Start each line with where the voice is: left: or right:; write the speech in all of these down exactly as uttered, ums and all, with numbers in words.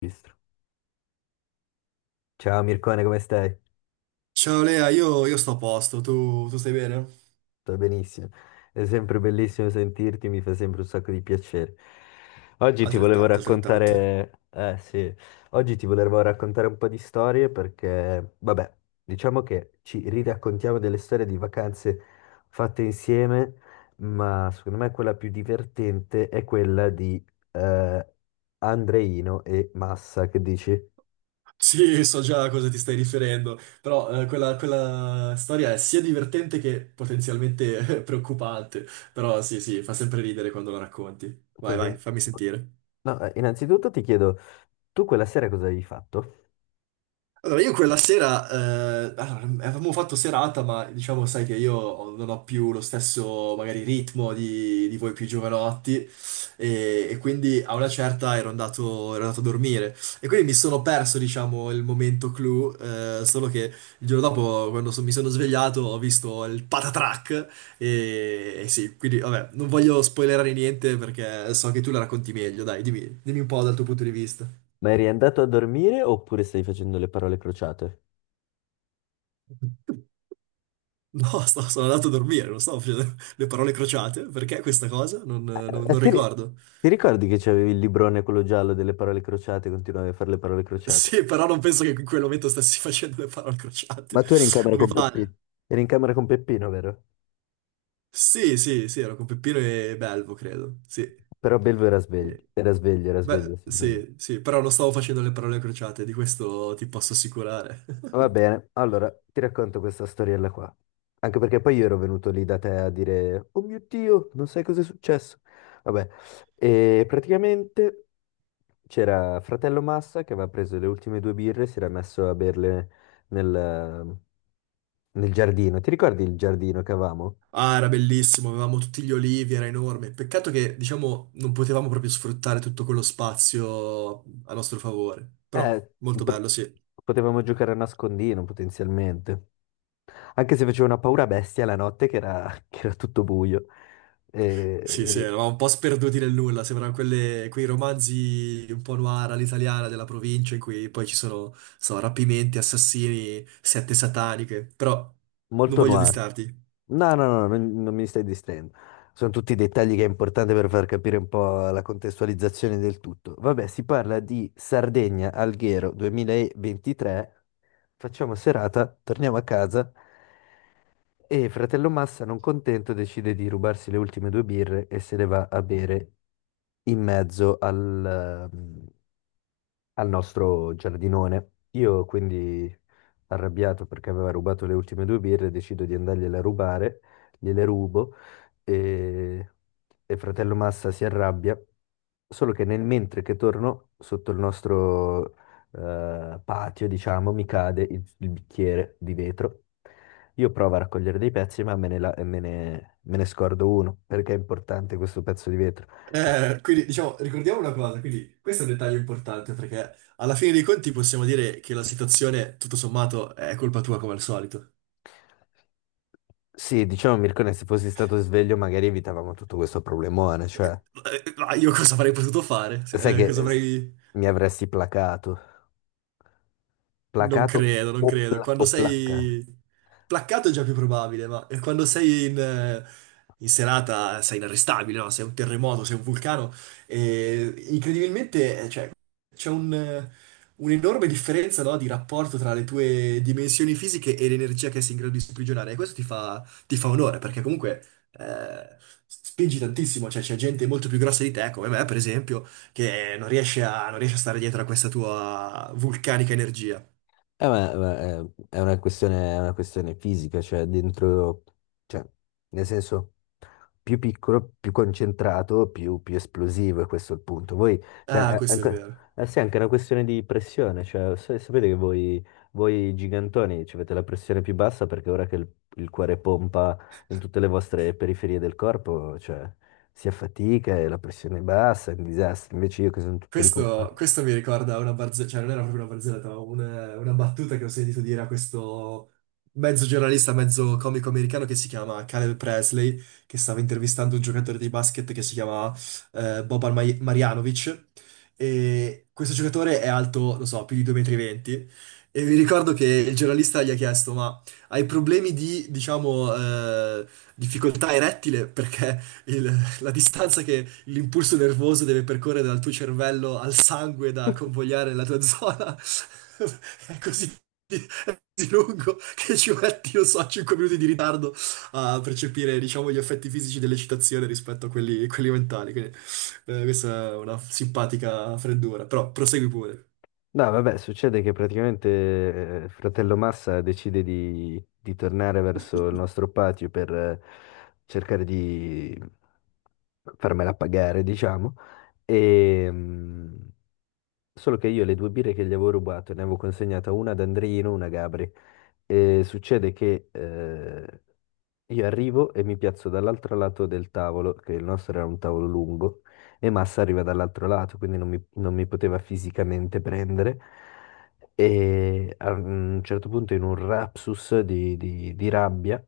left: Registro. Ciao Mircone, come stai?
right: Ciao Lea, io, io sto a posto, tu, tu stai bene?
left: Sto benissimo. È sempre bellissimo sentirti, mi fa sempre un sacco di piacere. Oggi ti volevo
right: Altrettanto, altrettanto.
left: raccontare, eh sì, oggi ti volevo raccontare un po' di storie perché, vabbè, diciamo che ci riraccontiamo delle storie di vacanze fatte insieme, ma secondo me quella più divertente è quella di eh, Andreino e Massa, che dici?
right: Sì, so già a cosa ti stai riferendo, però eh, quella, quella storia è sia divertente che potenzialmente preoccupante, però sì, sì, fa sempre ridere quando la racconti. Vai, vai,
left: Poten-
right: fammi sentire.
left: No, eh, innanzitutto ti chiedo, tu quella sera cosa avevi fatto?
right: Allora, io quella sera, eh, allora, avevamo fatto serata, ma diciamo, sai che io ho- non ho più lo stesso, magari, ritmo di, di voi più giovanotti, e, e quindi a una certa ero andato, ero andato a dormire. E quindi mi sono perso, diciamo, il momento clou, eh, solo che il giorno dopo, quando so- mi sono svegliato, ho visto il patatrack, e, e sì, quindi, vabbè, non voglio spoilerare niente perché so che tu la racconti meglio, dai, dimmi, dimmi un po' dal tuo punto di vista.
left: Ma eri andato a dormire oppure stai facendo le parole crociate?
right: No, sto- sono andato a dormire, non stavo facendo le parole crociate. Perché questa cosa? Non, non-
left: Eh,
right: non
left: ti, ri-
right: ricordo.
left: ti ricordi che c'avevi il librone quello giallo delle parole crociate e continuavi a fare le parole crociate?
right: Sì, però non penso che in quel momento stessi facendo le parole crociate.
left: Ma tu eri in camera
right: Non mi
left: con Peppino.
right: pare.
left: Eri in camera con Peppino, vero?
right: Sì, sì, sì, ero con Peppino e Belvo, credo. Sì.
left: Però Belvo era
right: Eh,
left: sveglio, era sveglio, era sveglio,
right: beh,
left: sicuramente.
right: sì, sì, però non stavo facendo le parole crociate, di questo ti posso assicurare.
left: Va bene, allora ti racconto questa storiella qua. Anche perché poi io ero venuto lì da te a dire, oh mio Dio, non sai cosa è successo. Vabbè, e praticamente... C'era fratello Massa che aveva preso le ultime due birre e si era messo a berle nel, nel giardino. Ti ricordi il giardino che avevamo?
right: Ah, era bellissimo, avevamo tutti gli olivi, era enorme. Peccato che, diciamo, non potevamo proprio sfruttare tutto quello spazio a nostro favore. Però,
left: Eh,
right: molto
left: po-
right: bello, sì.
left: potevamo giocare a nascondino potenzialmente. Anche se faceva una paura bestia la notte che era, che era tutto buio.
right: Sì, sì,
left: E,
right: eravamo un po' sperduti nel nulla, sembrano quelle- quei romanzi un po' noir all'italiana della provincia in cui poi ci sono, so, rapimenti, assassini, sette sataniche, però non
left: molto
right: voglio
left: noir.
right: distarti.
left: No, no, no, non, non mi stai distraendo. Sono tutti dettagli che è importante per far capire un po' la contestualizzazione del tutto. Vabbè, si parla di Sardegna Alghero duemilaventitré. Facciamo serata, torniamo a casa e fratello Massa, non contento, decide di rubarsi le ultime due birre e se le va a bere in mezzo al, ehm, al nostro giardinone. Io quindi, arrabbiato perché aveva rubato le ultime due birre, decido di andargliele a rubare, gliele rubo e, e fratello Massa si arrabbia, solo che nel mentre che torno sotto il nostro eh, patio, diciamo, mi cade il, il bicchiere di vetro. Io provo a raccogliere dei pezzi, ma me ne, la- me ne me ne scordo uno, perché è importante questo pezzo di vetro.
right: Eh, quindi, diciamo, ricordiamo una cosa, quindi questo è un dettaglio importante perché alla fine dei conti possiamo dire che la situazione, tutto sommato, è colpa tua come al solito.
left: Sì, diciamo Mircone, se fossi stato sveglio magari evitavamo tutto questo problemone, cioè,
right: Eh, eh, Ma io cosa avrei potuto fare?
left: sai
right: Eh,
left: che
right: cosa
left: eh, s-
right: avrei...
left: mi avresti placato,
right: Non
left: placato
right: credo, non
left: o,
right: credo.
left: pla-
right: Quando
left: o placcato.
right: sei placcato è già più probabile, ma eh, quando sei in, eh, in serata sei inarrestabile, no? Sei un terremoto, sei un vulcano. E incredibilmente, eh, cioè, c'è un, eh, un'enorme differenza, no, di rapporto tra le tue dimensioni fisiche e l'energia che sei in grado di sprigionare. E questo ti fa, ti fa onore, perché comunque eh, spingi tantissimo. Cioè, c'è gente molto più grossa di te, come me, per esempio, che non riesce a, non riesce a stare dietro a questa tua vulcanica energia.
left: Eh, ma- ma, eh, è una questione, è una questione fisica, cioè dentro, cioè, nel senso, più piccolo, più concentrato, più, più esplosivo, e questo è il punto. Voi, cioè,
right: Ah,
left: è
right: questo è
left: anche,
right: vero.
left: eh sì, è anche una questione di pressione, cioè, sa- sapete che voi, voi gigantoni ci avete la pressione più bassa perché ora che il, il cuore pompa in tutte le vostre periferie del corpo, cioè, si affatica e la pressione è bassa, è un disastro. Invece io che sono tutto lì con
right: Questo, questo mi ricorda una barzelletta, cioè non era proprio una barzelletta, ma una, una battuta che ho sentito dire a questo mezzo giornalista, mezzo comico americano che si chiama Caleb Presley, che stava intervistando un giocatore di basket che si chiama eh, Boban Maj- Marjanovic. E questo giocatore è alto, non so, più di due virgola venti m. E mi ricordo che il giornalista gli ha chiesto: ma hai problemi di, diciamo, eh, difficoltà erettile? Perché il- la distanza che l'impulso nervoso deve percorrere dal tuo cervello al sangue da convogliare la tua zona è così, è così lungo che ci metti, non so, cinque minuti di ritardo a percepire, diciamo, gli effetti fisici dell'eccitazione rispetto a quelli, quelli mentali. Quindi, eh, questa è una simpatica freddura, però prosegui pure.
left: no, vabbè, succede che praticamente eh, fratello Massa decide di, di tornare verso il nostro patio per eh, cercare di farmela pagare, diciamo. E, mm, solo che io le due birre che gli avevo rubato, ne avevo consegnata una ad Andrino, una a Gabri. E succede che eh, io arrivo e mi piazzo dall'altro lato del tavolo, che il nostro era un tavolo lungo, e Massa arriva dall'altro lato, quindi non mi, non mi poteva fisicamente prendere. E a un certo punto, in un rapsus di, di- di rabbia,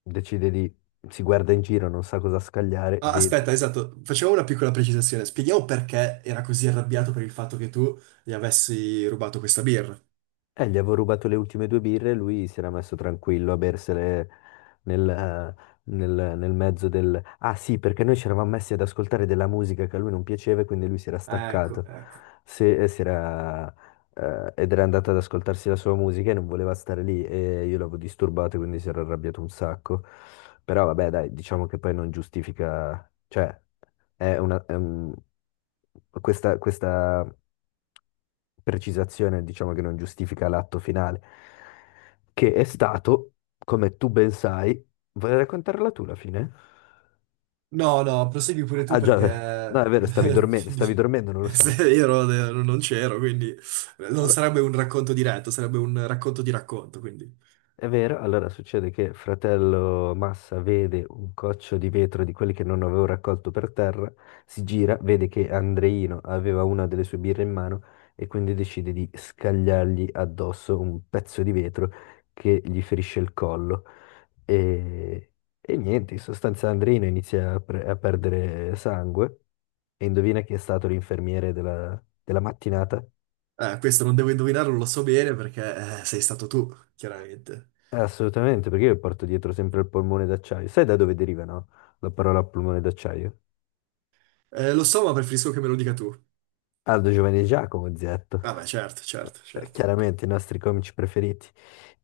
left: decide di... si guarda in giro, non sa cosa scagliare,
right: Ah,
left: vede
right: aspetta, esatto, facciamo una piccola precisazione. Spieghiamo perché era così arrabbiato per il fatto che tu gli avessi rubato questa birra.
left: eh, gli avevo rubato le ultime due birre e lui si era messo tranquillo a bersele nel, eh, nel- nel mezzo del... Ah sì, perché noi ci eravamo messi ad ascoltare della musica che a lui non piaceva e quindi lui si era
right: Ecco,
left: staccato
right: ecco.
left: Se- e si era, eh, ed era andato ad ascoltarsi la sua musica e non voleva stare lì e io l'avevo disturbato quindi si era arrabbiato un sacco. Però vabbè, dai, diciamo che poi non giustifica... cioè... È una, è un- questa, questa precisazione, diciamo che non giustifica l'atto finale, che è stato, come tu ben sai, vuoi raccontarla tu la fine?
right: No, no, prosegui pure tu
left: Ah già,
right: perché
left: no, è vero, stavi
right: eh,
left: dormendo,
right: ti
left: stavi
right: di-
left: dormendo, non lo
right: se
left: sai.
right: Io ero- ero- non c'ero, quindi eh, non
left: Allora,
right: sarebbe un racconto diretto, sarebbe un racconto di racconto, quindi
left: è vero, allora succede che fratello Massa vede un coccio di vetro di quelli che non avevo raccolto per terra, si gira, vede che Andreino aveva una delle sue birre in mano e quindi decide di scagliargli addosso un pezzo di vetro che gli ferisce il collo. E, e niente, in sostanza Andreino inizia a, pre- a perdere sangue e indovina chi è stato l'infermiere della della mattinata?
right: eh, questo non devo indovinarlo, lo so bene perché eh, sei stato tu, chiaramente.
left: Eh, Assolutamente, perché io porto dietro sempre il polmone d'acciaio. Sai da dove deriva, no? La parola polmone d'acciaio?
right: Eh, lo so, ma preferisco che me lo dica tu.
left: Aldo Giovanni e Giacomo Zetto.
right: Vabbè, certo, certo,
left: Eh,
right: certo.
left: Chiaramente i nostri comici preferiti.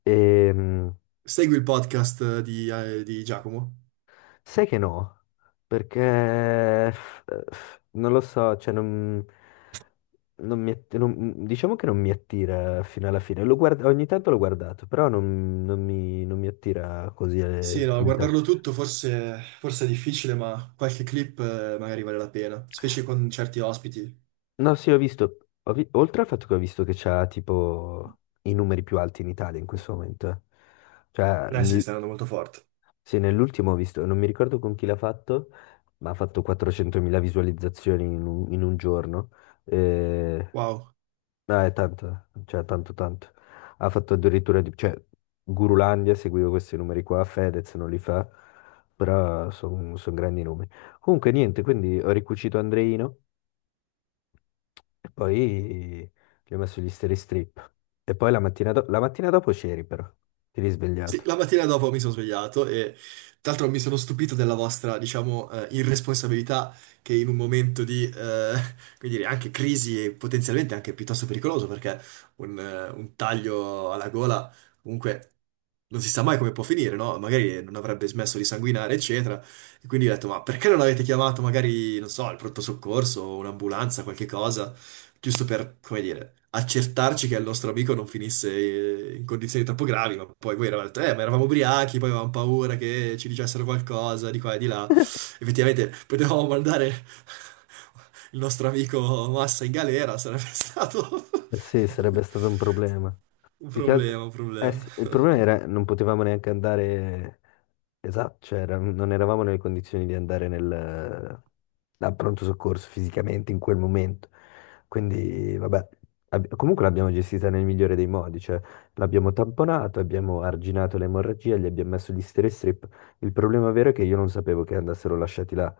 left: Ehm,
right: Segui il podcast di, eh, di Giacomo?
left: sai che no? Perché f- f- non lo so, cioè non, non mi, att- non- diciamo che non mi attira fino alla fine. Lo guard- ogni tanto l'ho guardato, però non, non mi, non mi attira così,
right: Sì,
left: eh,
right: no,
left: così tanto.
right: guardarlo tutto forse, forse è difficile, ma qualche clip eh, magari vale la pena, specie con certi ospiti.
left: No, sì, ho visto, ho vi- oltre al fatto che ho visto che c'ha tipo i numeri più alti in Italia in questo momento, eh. cioè
right: Eh sì,
left: nel-
right: sta andando molto forte.
left: sì, nell'ultimo ho visto, non mi ricordo con chi l'ha fatto, ma ha fatto quattrocentomila visualizzazioni in un, in un giorno, eh,
right: Wow.
left: no, è tanto, cioè tanto tanto, ha fatto addirittura, di- cioè Gurulandia, seguivo questi numeri qua, Fedez non li fa, però sono grandi numeri. Comunque niente, quindi ho ricucito Andreino. E poi gli ho messo gli steri strip. E poi la mattina, do- la mattina dopo c'eri però, ti
right: Sì,
left: risvegliato.
right: la mattina dopo mi sono svegliato e tra l'altro mi sono stupito della vostra, diciamo, eh, irresponsabilità che in un momento di, eh, come dire, anche crisi e potenzialmente anche piuttosto pericoloso perché un, eh, un taglio alla gola comunque non si sa mai come può finire, no? Magari non avrebbe smesso di sanguinare, eccetera. E quindi ho detto, ma perché non avete chiamato magari, non so, il pronto soccorso, un'ambulanza, qualche cosa? Giusto per, come dire, accertarci che il nostro amico non finisse eh, in condizioni troppo gravi, ma poi voi eravate, eh, ma eravamo ubriachi, poi avevamo paura che ci dicessero qualcosa di qua e di là. Effettivamente potevamo mandare il nostro amico Massa in galera, sarebbe stato
left: Eh sì, sarebbe stato un problema.
right: un
left: Più che altro...
right: problema, un
left: Eh
right: problema.
left: sì, il problema era non potevamo neanche andare. Esatto, cioè, era- non eravamo nelle condizioni di andare nel, al pronto soccorso fisicamente in quel momento. Quindi, vabbè, ab- comunque l'abbiamo gestita nel migliore dei modi, cioè l'abbiamo tamponato, abbiamo arginato l'emorragia, gli abbiamo messo gli stere strip. Il problema vero è che io non sapevo che andassero lasciati là.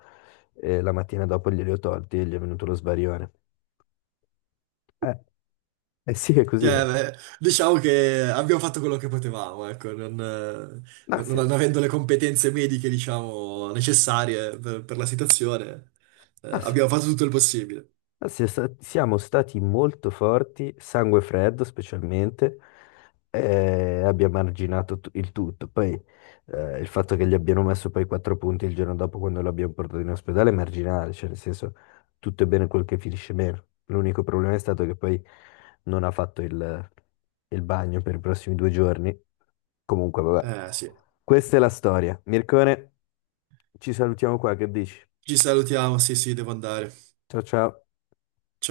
left: E la mattina dopo glieli ho tolti e gli è venuto lo sbarione. Eh, eh sì, è così.
right: Cioè,
left: Eh.
right: beh, diciamo che abbiamo fatto quello che potevamo, ecco, non, eh,
left: Ah,
right: non-
left: sì.
right: non avendo le competenze mediche, diciamo, necessarie per, per la situazione, eh,
left: Ah, sì.
right: abbiamo fatto tutto il possibile.
left: Ma si- sa- Siamo stati molto forti, sangue freddo specialmente, e abbiamo arginato tu- il tutto. Poi eh, il fatto che gli abbiano messo poi quattro punti il giorno dopo quando l'abbiamo portato in ospedale è marginale, cioè nel senso tutto è bene quel che finisce bene. L'unico problema è stato che poi non ha fatto il, il bagno per i prossimi due giorni. Comunque, vabbè,
right: Eh sì,
left: questa è la storia. Mircone, ci salutiamo qua, che dici?
right: ci salutiamo, sì sì, devo andare.
left: Ciao ciao.